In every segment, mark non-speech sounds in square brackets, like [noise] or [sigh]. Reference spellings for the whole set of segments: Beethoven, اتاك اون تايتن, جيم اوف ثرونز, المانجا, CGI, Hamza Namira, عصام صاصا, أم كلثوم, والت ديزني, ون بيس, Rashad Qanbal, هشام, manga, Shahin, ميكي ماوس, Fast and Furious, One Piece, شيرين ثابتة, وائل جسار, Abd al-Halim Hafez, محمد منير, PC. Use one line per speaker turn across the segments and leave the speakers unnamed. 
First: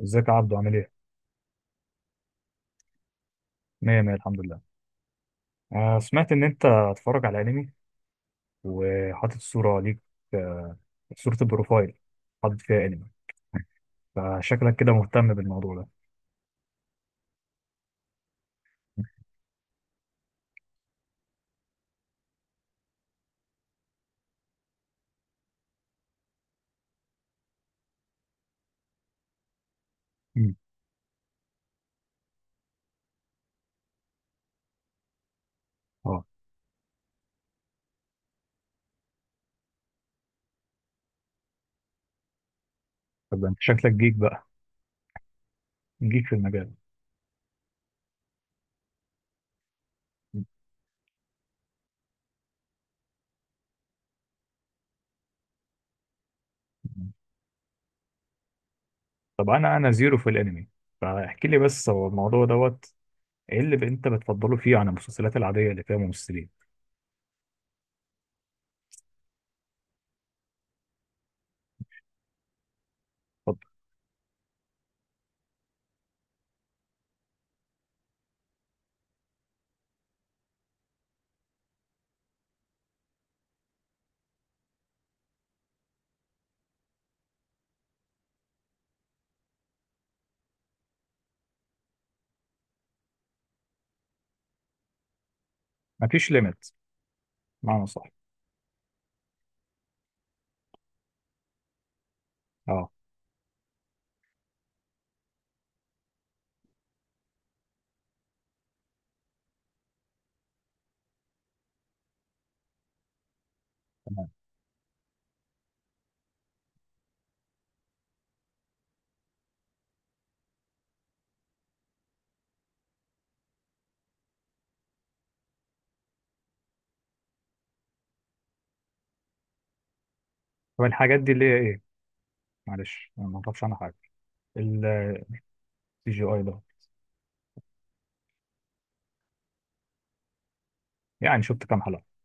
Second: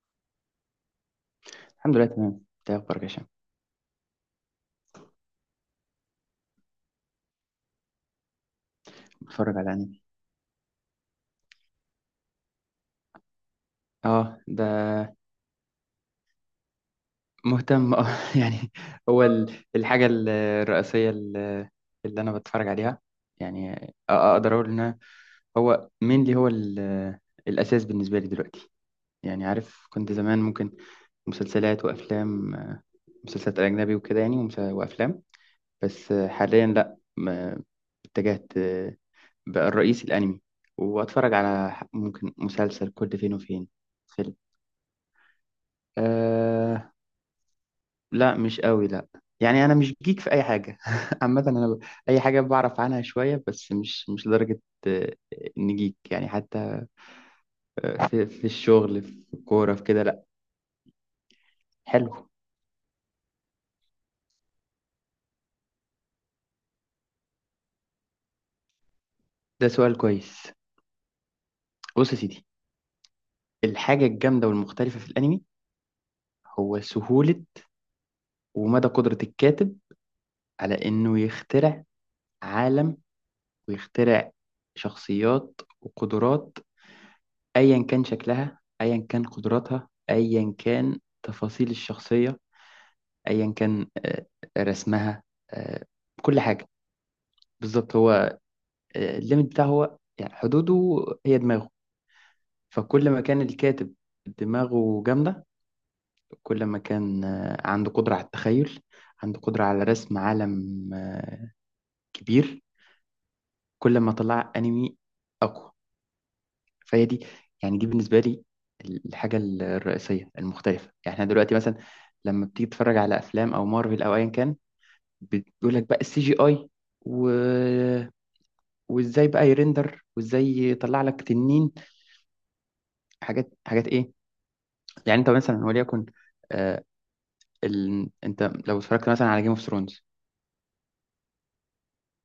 ازيك يا عبدو، عامل ايه؟
الحمد لله تمام. انت إيه اخبارك يا هشام؟
مية مية، الحمد لله. آه، سمعت إن أنت هتتفرج على أنمي وحاطط
بتفرج على
صورة ليك.
انمي.
آه، صورة البروفايل حاطط فيها أنمي.
اه ده
فشكلك كده مهتم بالموضوع ده.
مهتم اه [laughs] يعني هو الرئيسيه اللي انا بتفرج عليها. يعني اقدر اقول ان هو مين اللي هو الاساس بالنسبه لي دلوقتي. يعني عارف، كنت زمان
مم.
ممكن مسلسلات وافلام، مسلسلات اجنبي وكده يعني وافلام. بس
اه.
حاليا لا اتجهت، بقى الرئيس الانمي، واتفرج على ممكن مسلسل كل فين
طب أنت
وفين
شكلك جيك
فيلم.
بقى، جيك في المجال.
آه، لا مش قوي، لا. يعني انا مش جيك في اي حاجه. [laughs] عامه انا اي حاجه بعرف عنها شويه بس مش لدرجه آه، ان جيك يعني. حتى
مم.
في الشغل، في
طب
الكوره،
أنا
في
أنا
كده
زيرو
لا.
في الأنمي، فاحكي لي بس هو
حلو.
الموضوع دوت إيه اللي أنت بتفضله فيه عن المسلسلات العادية اللي فيها ممثلين؟
ده سؤال كويس. بص يا سيدي،
اتفضل.
الحاجه الجامده والمختلفه في الانمي هو سهوله ومدى قدره الكاتب على انه يخترع عالم، ويخترع شخصيات وقدرات، ايا كان شكلها، ايا كان قدراتها، ايا كان تفاصيل الشخصيه، ايا كان رسمها، آه،
مفيش
كل حاجه.
ليميت، معنى
بالظبط،
صح.
هو الليميت بتاعه هو يعني حدوده هي دماغه.
اه،
فكل ما كان الكاتب دماغه جامده، كل ما كان عنده قدره على التخيل، عنده قدره على رسم عالم كبير، كل ما
تمام.
طلع انمي اقوى. فهي دي يعني دي بالنسبه لي الحاجه الرئيسيه المختلفه. يعني احنا دلوقتي مثلا لما بتيجي تتفرج على افلام او مارفل او ايا كان، بتقول لك بقى السي جي اي، وازاي بقى يرندر وازاي
طب
يطلع
الحاجات
لك
دي اللي هي
تنين.
إيه؟ معلش أنا ما
حاجات
أعرفش عنها
حاجات
حاجة.
ايه؟ يعني
السي
انت مثلا وليكن
جي اي ده؟
آه، انت لو اتفرجت مثلا على جيم اوف ثرونز،
يعني شفت كام حلقة؟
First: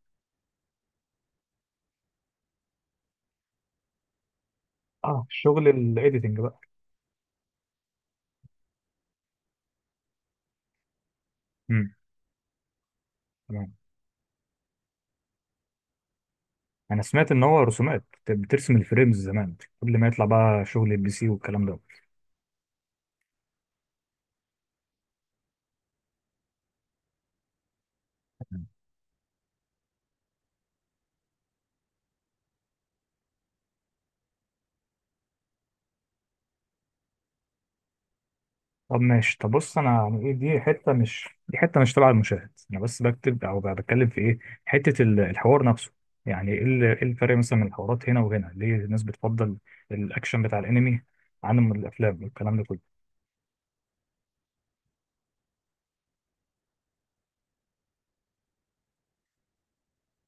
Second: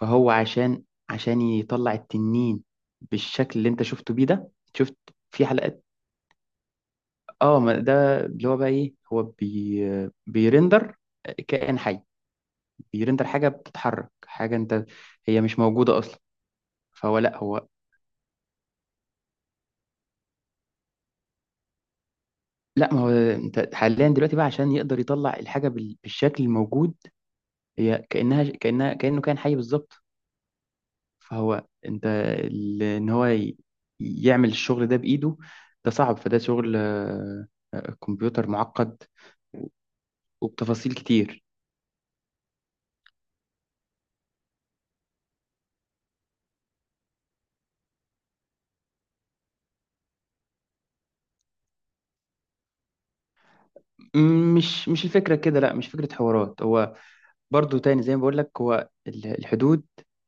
فهو عشان يطلع التنين بالشكل اللي انت شفته بيه ده، شفت
اه،
في
شغل
حلقات؟
الايديتنج بقى.
اه ما ده اللي هو بقى ايه، هو بيرندر كائن
امم،
حي، بيرندر حاجة
تمام.
بتتحرك، حاجة انت هي مش موجودة اصلا.
انا
فهو
سمعت
لا
ان هو
هو
رسومات بترسم الفريمز زمان، قبل ما يطلع بقى شغل البي سي والكلام ده.
لا. ما هو انت حاليا دلوقتي بقى عشان يقدر يطلع الحاجة بالشكل الموجود هي كأنها كأنه كان حي بالظبط. فهو انت ان هو يعمل الشغل ده بإيده، ده صعب، فده شغل كمبيوتر
طب
معقد
ماشي، طب بص انا. يعني ايه دي حته
وبتفاصيل
مش
كتير.
دي حته مش تبع المشاهد، انا بس بكتب او بقى بتكلم في ايه، حته الحوار نفسه. إيه الفرق مثلا من الحوارات هنا وهنا، ليه الناس بتفضل الاكشن بتاع الانمي عن الافلام والكلام ده كله؟
مش الفكرة كده، لا مش فكرة حوارات. هو برضو تاني زي ما بقول لك هو الحدود،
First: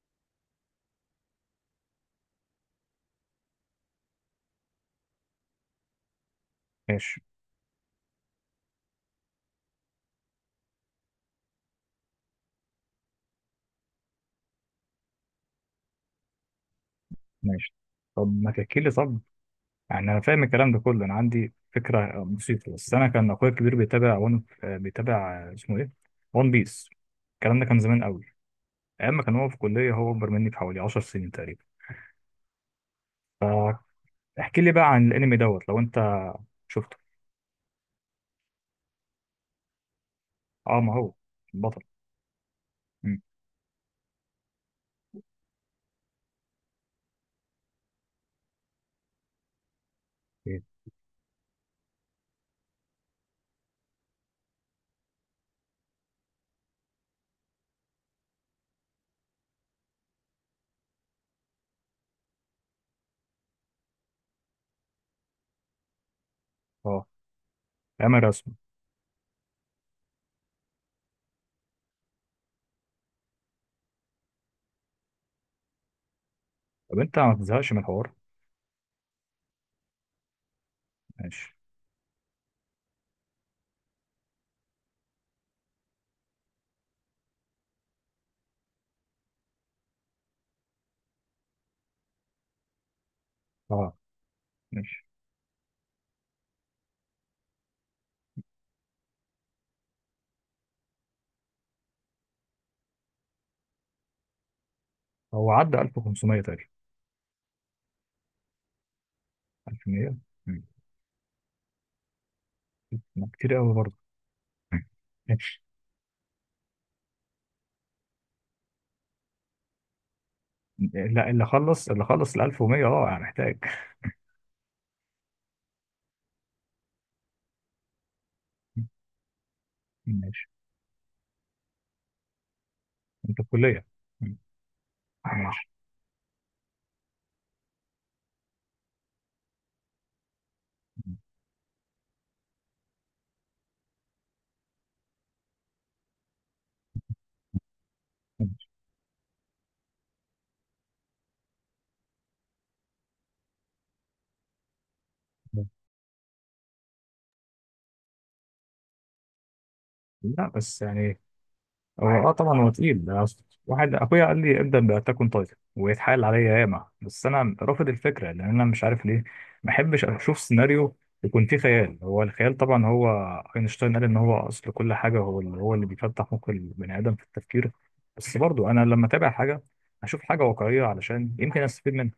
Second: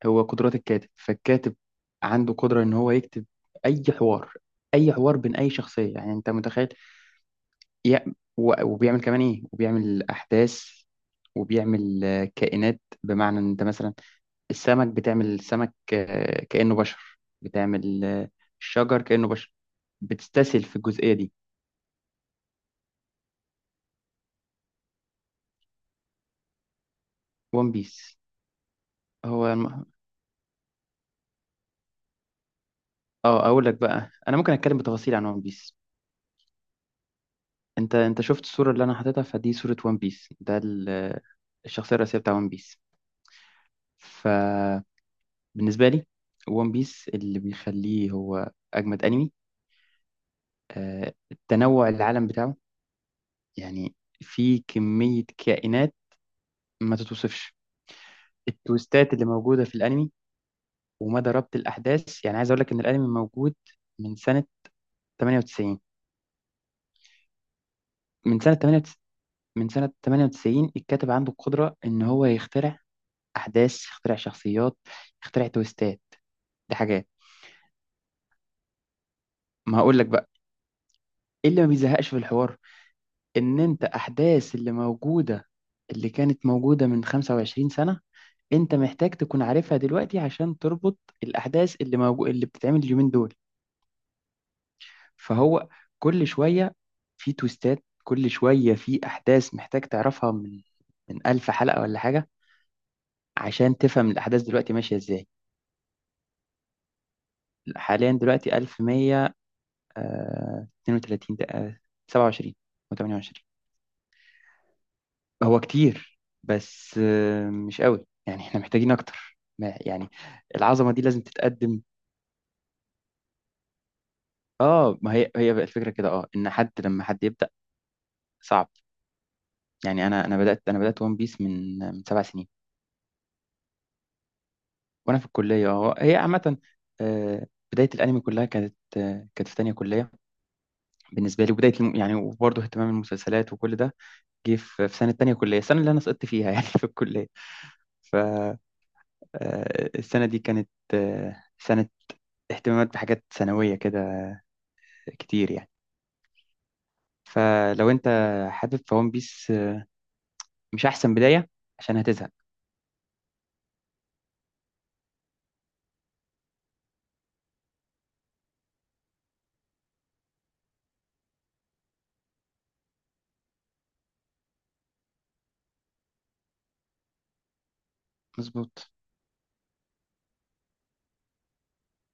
هو قدرات الكاتب. فالكاتب عنده قدرة ان هو يكتب اي حوار، اي حوار بين اي شخصية. يعني انت متخيل
ماشي،
يا وبيعمل كمان ايه، وبيعمل احداث، وبيعمل كائنات. بمعنى ان انت مثلا السمك بتعمل سمك كأنه بشر،
ماشي.
بتعمل
طب ما تحكي لي،
الشجر
طب.
كأنه بشر،
يعني انا فاهم
بتستسهل
الكلام
في
ده كله،
الجزئية
انا
دي.
عندي فكره بسيطه، بس انا كان اخويا الكبير بيتابع ون بيتابع اسمه ايه، ون بيس. الكلام ده
ون
كان زمان
بيس،
قوي، ايام ما كان
هو
هو في كليه. هو اكبر مني بحوالي 10 سنين تقريبا.
اه اقول لك بقى، انا ممكن
فاحكي لي
اتكلم
بقى عن
بتفاصيل عن
الانمي
ون
دوت
بيس.
لو انت شفته.
انت شفت الصورة اللي انا حاططها، فدي صورة ون بيس. ده
اه، ما هو البطل.
الشخصية الرئيسية بتاع ون بيس.
مم.
فبالنسبة لي، ون بيس اللي بيخليه هو اجمد انمي
إيه؟
التنوع، العالم بتاعه يعني، في كمية كائنات ما تتوصفش، التويستات اللي موجودة في الأنمي، ومدى ربط الأحداث. يعني عايز أقول لك إن الأنمي موجود من سنة 98.
اه، ايام الرسم.
من سنة 98 من سنة 98 الكاتب عنده القدرة إن هو يخترع أحداث، يخترع شخصيات، يخترع تويستات. دي
طب
حاجات
انت ما تزهقش من الحوار؟
ما هقول لك بقى، إيه
ماشي.
اللي ما بيزهقش في الحوار؟ إن أنت أحداث اللي كانت موجودة من 25 سنة، انت محتاج تكون عارفها دلوقتي عشان تربط الاحداث اللي بتتعمل اليومين دول.
اه، ماشي.
فهو كل شويه في تويستات، كل شويه في احداث محتاج تعرفها من 1000 حلقه ولا حاجه عشان تفهم الاحداث دلوقتي ماشيه ازاي.
هو عدى 1500 تقريبا؟
حاليا دلوقتي
1100. مم.
1132 27
ما
و28.
كتير قوي برضه. [laughs] مم.
هو
ماشي.
كتير بس مش قوي، يعني احنا محتاجين اكتر يعني العظمه دي لازم
لا، اللي
تتقدم.
خلص اللي خلص ال 1100، اه يعني محتاج.
اه ما هي هي بقى الفكره كده، اه ان حد لما حد صعب.
[laughs]
يعني انا انا
ماشي.
بدات انا بدات ون بيس من سبع سنين
انت في كليه. ماشي.
وانا في الكليه اهو. هي عامه آه، بدايه الانمي كلها كانت كانت في تانية كليه بالنسبه لي، وبدايه يعني وبرضه اهتمام المسلسلات وكل ده جه في سنه تانية كليه، السنه اللي انا سقطت فيها [laughs] يعني في الكليه. فالسنه
ماشي.
دي كانت سنه اهتمامات بحاجات ثانويه كده كتير
مم.
يعني. فلو انت حابب فون بيس
لا بس
مش احسن
يعني.
بدايه، عشان
هو
هتزهق.
طبعا هو تقيل ده، أصل واحد اخويا قال لي ابدا باتاك اون تايتن ويتحايل عليا ياما، بس انا رافض الفكره لان انا مش عارف ليه. ما احبش اشوف سيناريو يكون فيه خيال. هو الخيال طبعا، هو اينشتاين قال ان هو اصل كل حاجه، هو اللي بيفتح مخ البني ادم في التفكير. بس برضو انا
مظبوط.
لما اتابع حاجه اشوف حاجه واقعيه علشان يمكن استفيد منها،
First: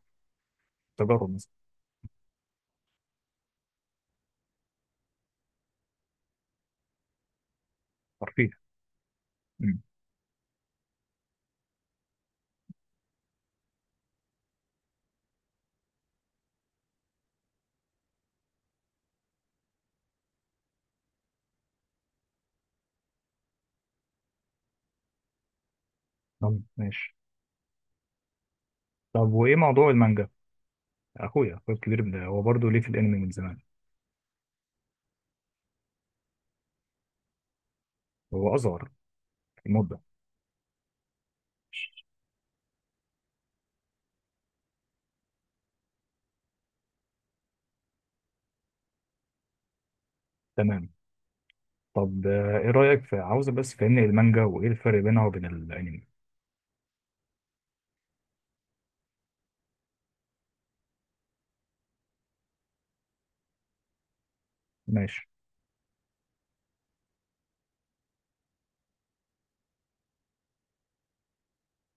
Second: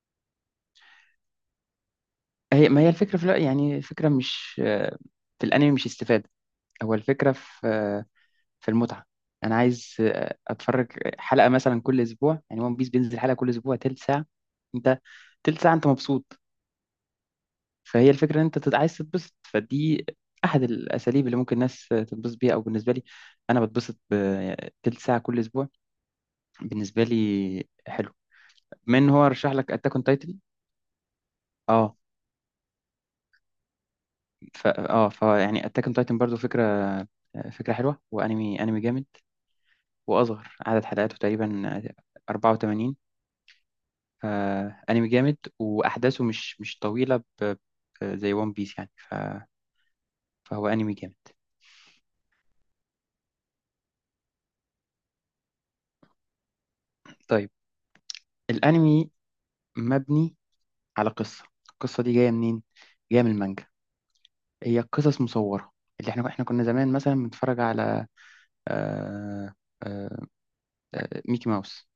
تجارب مثلا.
هي ما هي الفكرة في، لا يعني الفكرة مش آه، في الأنمي مش استفادة، هو الفكرة في
ترفيه.
في المتعة. أنا
مم.
عايز أتفرج حلقة مثلا كل أسبوع. يعني ون بيس بينزل حلقة كل أسبوع تلت ساعة، أنت تلت ساعة أنت مبسوط. فهي الفكرة إن أنت عايز تتبسط، فدي أحد الأساليب اللي ممكن الناس تتبسط بيها، أو بالنسبة لي أنا بتبسط بتلت ساعة كل أسبوع،
طب
بالنسبة
ماشي.
لي حلو. من هو
طب
رشح
وايه
لك
موضوع
أتاك أون
المانجا؟
تايتن؟
اخويا الكبير هو برضه ليه في الانمي من زمان.
ف اه فيعني اتاك اون تايتن برضو فكره فكره حلوه،
هو
وانمي
اصغر
جامد.
في المده.
واصغر عدد حلقاته تقريبا 84. فانمي جامد، واحداثه مش طويله زي ون بيس يعني فهو
تمام.
انمي جامد.
طب ايه رايك، في عاوزه بس فهمني المانجا وايه الفرق بينها وبين الانمي.
طيب، الانمي مبني على قصه، القصه دي جايه منين؟ جايه من المانجا، هي قصص
ماشي.
مصوره. اللي احنا كنا زمان مثلا بنتفرج على آه... آه... ميكي ماوس.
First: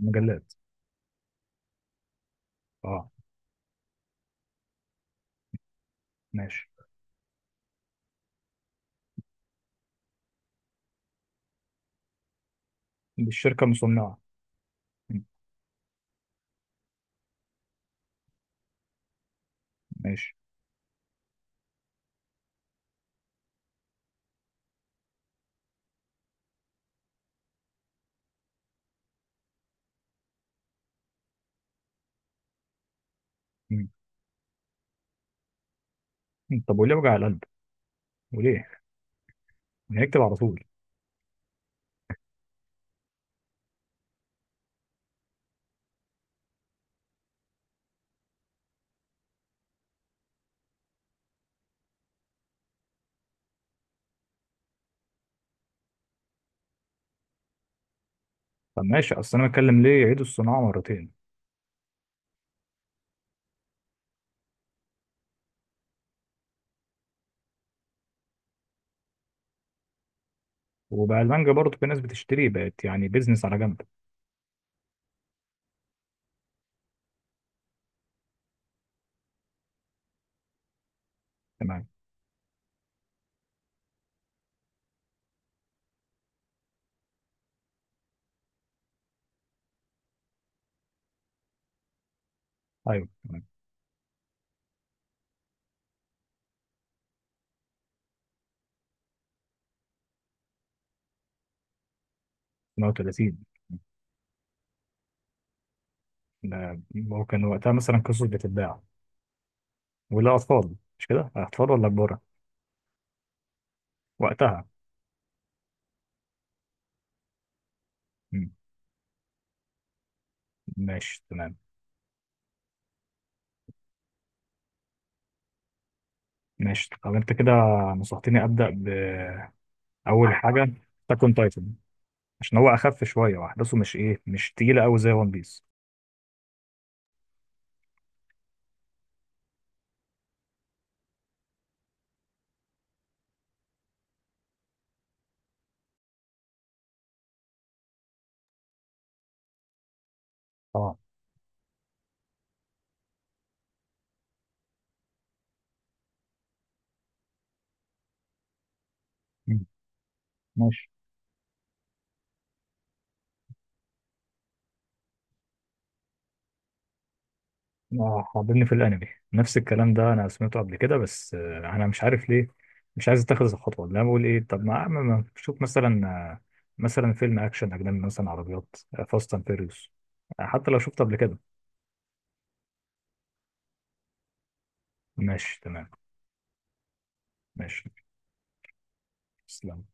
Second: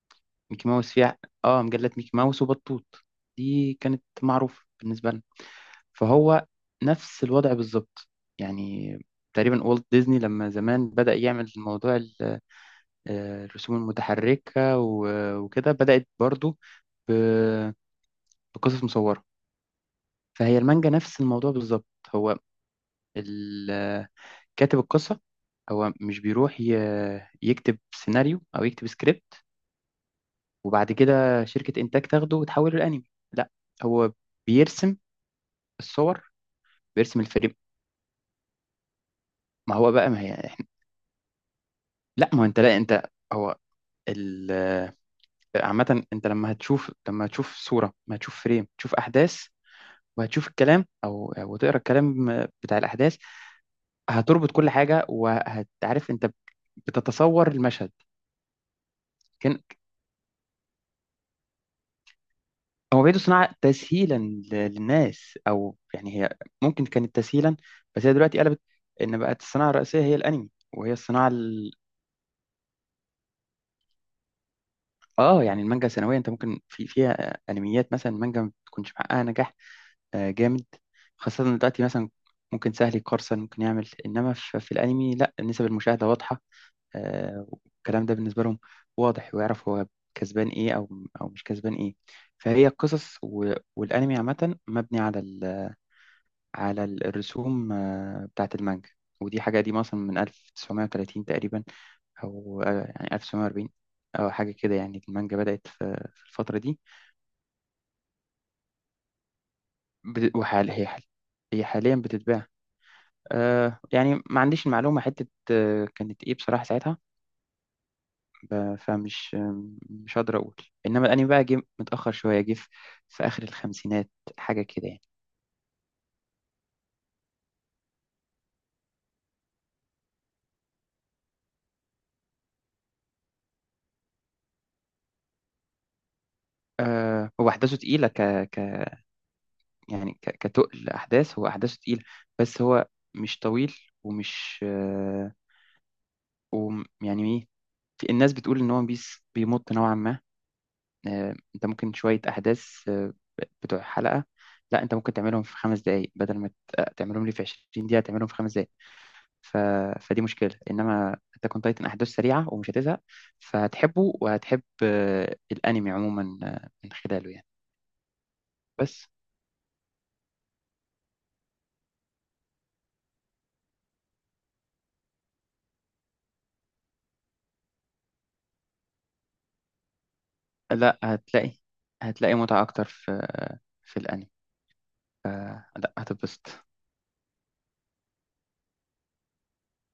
مجلات.
ميكي ماوس فيها اه، مجلات ميكي ماوس وبطوط.
اه،
دي كانت معروفة بالنسبة لنا. فهو
ماشي.
نفس الوضع بالظبط يعني. تقريبا والت ديزني لما زمان بدأ يعمل موضوع
دي الشركه
الرسوم
المصنعه.
المتحركة
م،
وكده، بدأت برضو ب- بقصص مصورة.
ماشي.
فهي المانجا نفس الموضوع بالظبط. هو ال- آه، كاتب القصة هو مش بيروح يكتب سيناريو أو يكتب سكريبت، وبعد كده شركة إنتاج تاخده وتحوله لأنمي، لا.
م.
هو بيرسم الصور،
طب وليه وجع
بيرسم
القلب،
الفريم.
وليه
ما هو بقى
هيكتب
ما هي
على طول؟
احنا، لا ما هو انت، لا انت هو ال عامة انت لما هتشوف، لما هتشوف صورة، ما هتشوف فريم، تشوف أحداث، وهتشوف الكلام أو وتقرا الكلام بتاع الأحداث، هتربط كل حاجة وهتعرف انت بتتصور المشهد.
طب ماشي، اصل انا بتكلم ليه يعيدوا الصناعه مرتين،
هو بيدو صناعة تسهيلا للناس، أو يعني هي ممكن كانت تسهيلا، بس هي دلوقتي قلبت، إن بقت الصناعة الرئيسية هي الأنمي، وهي
وبقى
الصناعة
المانجا
ال...
برضه في ناس بتشتري، بقت يعني بيزنس على جنب.
آه يعني المانجا سنويا أنت ممكن في فيها أنميات. مثلا المانجا ما بتكونش محققة نجاح جامد، خاصة إن دلوقتي
تمام.
مثلا ممكن سهل يقرصن ممكن يعمل. إنما في, في الأنمي لا، نسب المشاهدة واضحة والكلام ده بالنسبة لهم واضح، ويعرف هو كسبان إيه أو أو مش كسبان إيه. فهي
ايوه،
القصص
تمام.
والأنمي عامة مبني على على الرسوم بتاعة المانجا. ودي حاجة قديمة أصلا من 1930 تقريبا، أو يعني
38.
1940 أو حاجة كده يعني. المانجا بدأت في الفترة دي
ده هو كان وقتها مثلا قصص بتتباع ولا
وحال
أطفال،
هي حال،
مش كده،
هي
أطفال ولا
حاليا
كبار؟
بتتباع يعني ما
وقتها.
عنديش المعلومة حتة كانت إيه بصراحة ساعتها.
مم.
ب- فمش آه، مش هقدر أقول. إنما
ماشي،
الأنمي بقى
تمام.
جه متأخر شوية، جه في آخر الخمسينات حاجة كده يعني.
ماشي، طب أنت كده نصحتني أبدأ بأول حاجة تاكون تايتن عشان هو أخف شوية وأحداثه مش مش تقيلة أوي زي ون بيس.
هو أحداثه تقيلة ك يعني كتقل احداث، هو احداثه تقيله. بس هو مش طويل ومش يعني ايه، الناس بتقول ان هو ون بيس بيمط نوعا ما.
أه.
انت ممكن شويه احداث بتوع حلقه، لا انت ممكن تعملهم في خمس دقائق، بدل ما تعملهم لي في 20 دقيقه، تعملهم في خمس دقائق. ف...
مم.
فدي مشكله.
ماشي.
انما اتاك اون تايتن احداث سريعه ومش هتزهق، فهتحبه وهتحب الانمي عموما من خلاله يعني.
حاضرني في
بس
الأنمي. نفس الكلام ده أنا سمعته قبل كده، بس أنا مش عارف ليه مش عايز أتخذ الخطوة. اللي أنا بقول إيه، طب شوف مثلا، مثلا فيلم أكشن أجنبي، مثلا عربيات، فاست أند فيريوس، حتى لو
لا
شفته قبل كده.
هتلاقي، هتلاقي متعه اكتر في في الانمي.
ماشي، تمام.
لا هتتبسط.
ماشي. تسلم.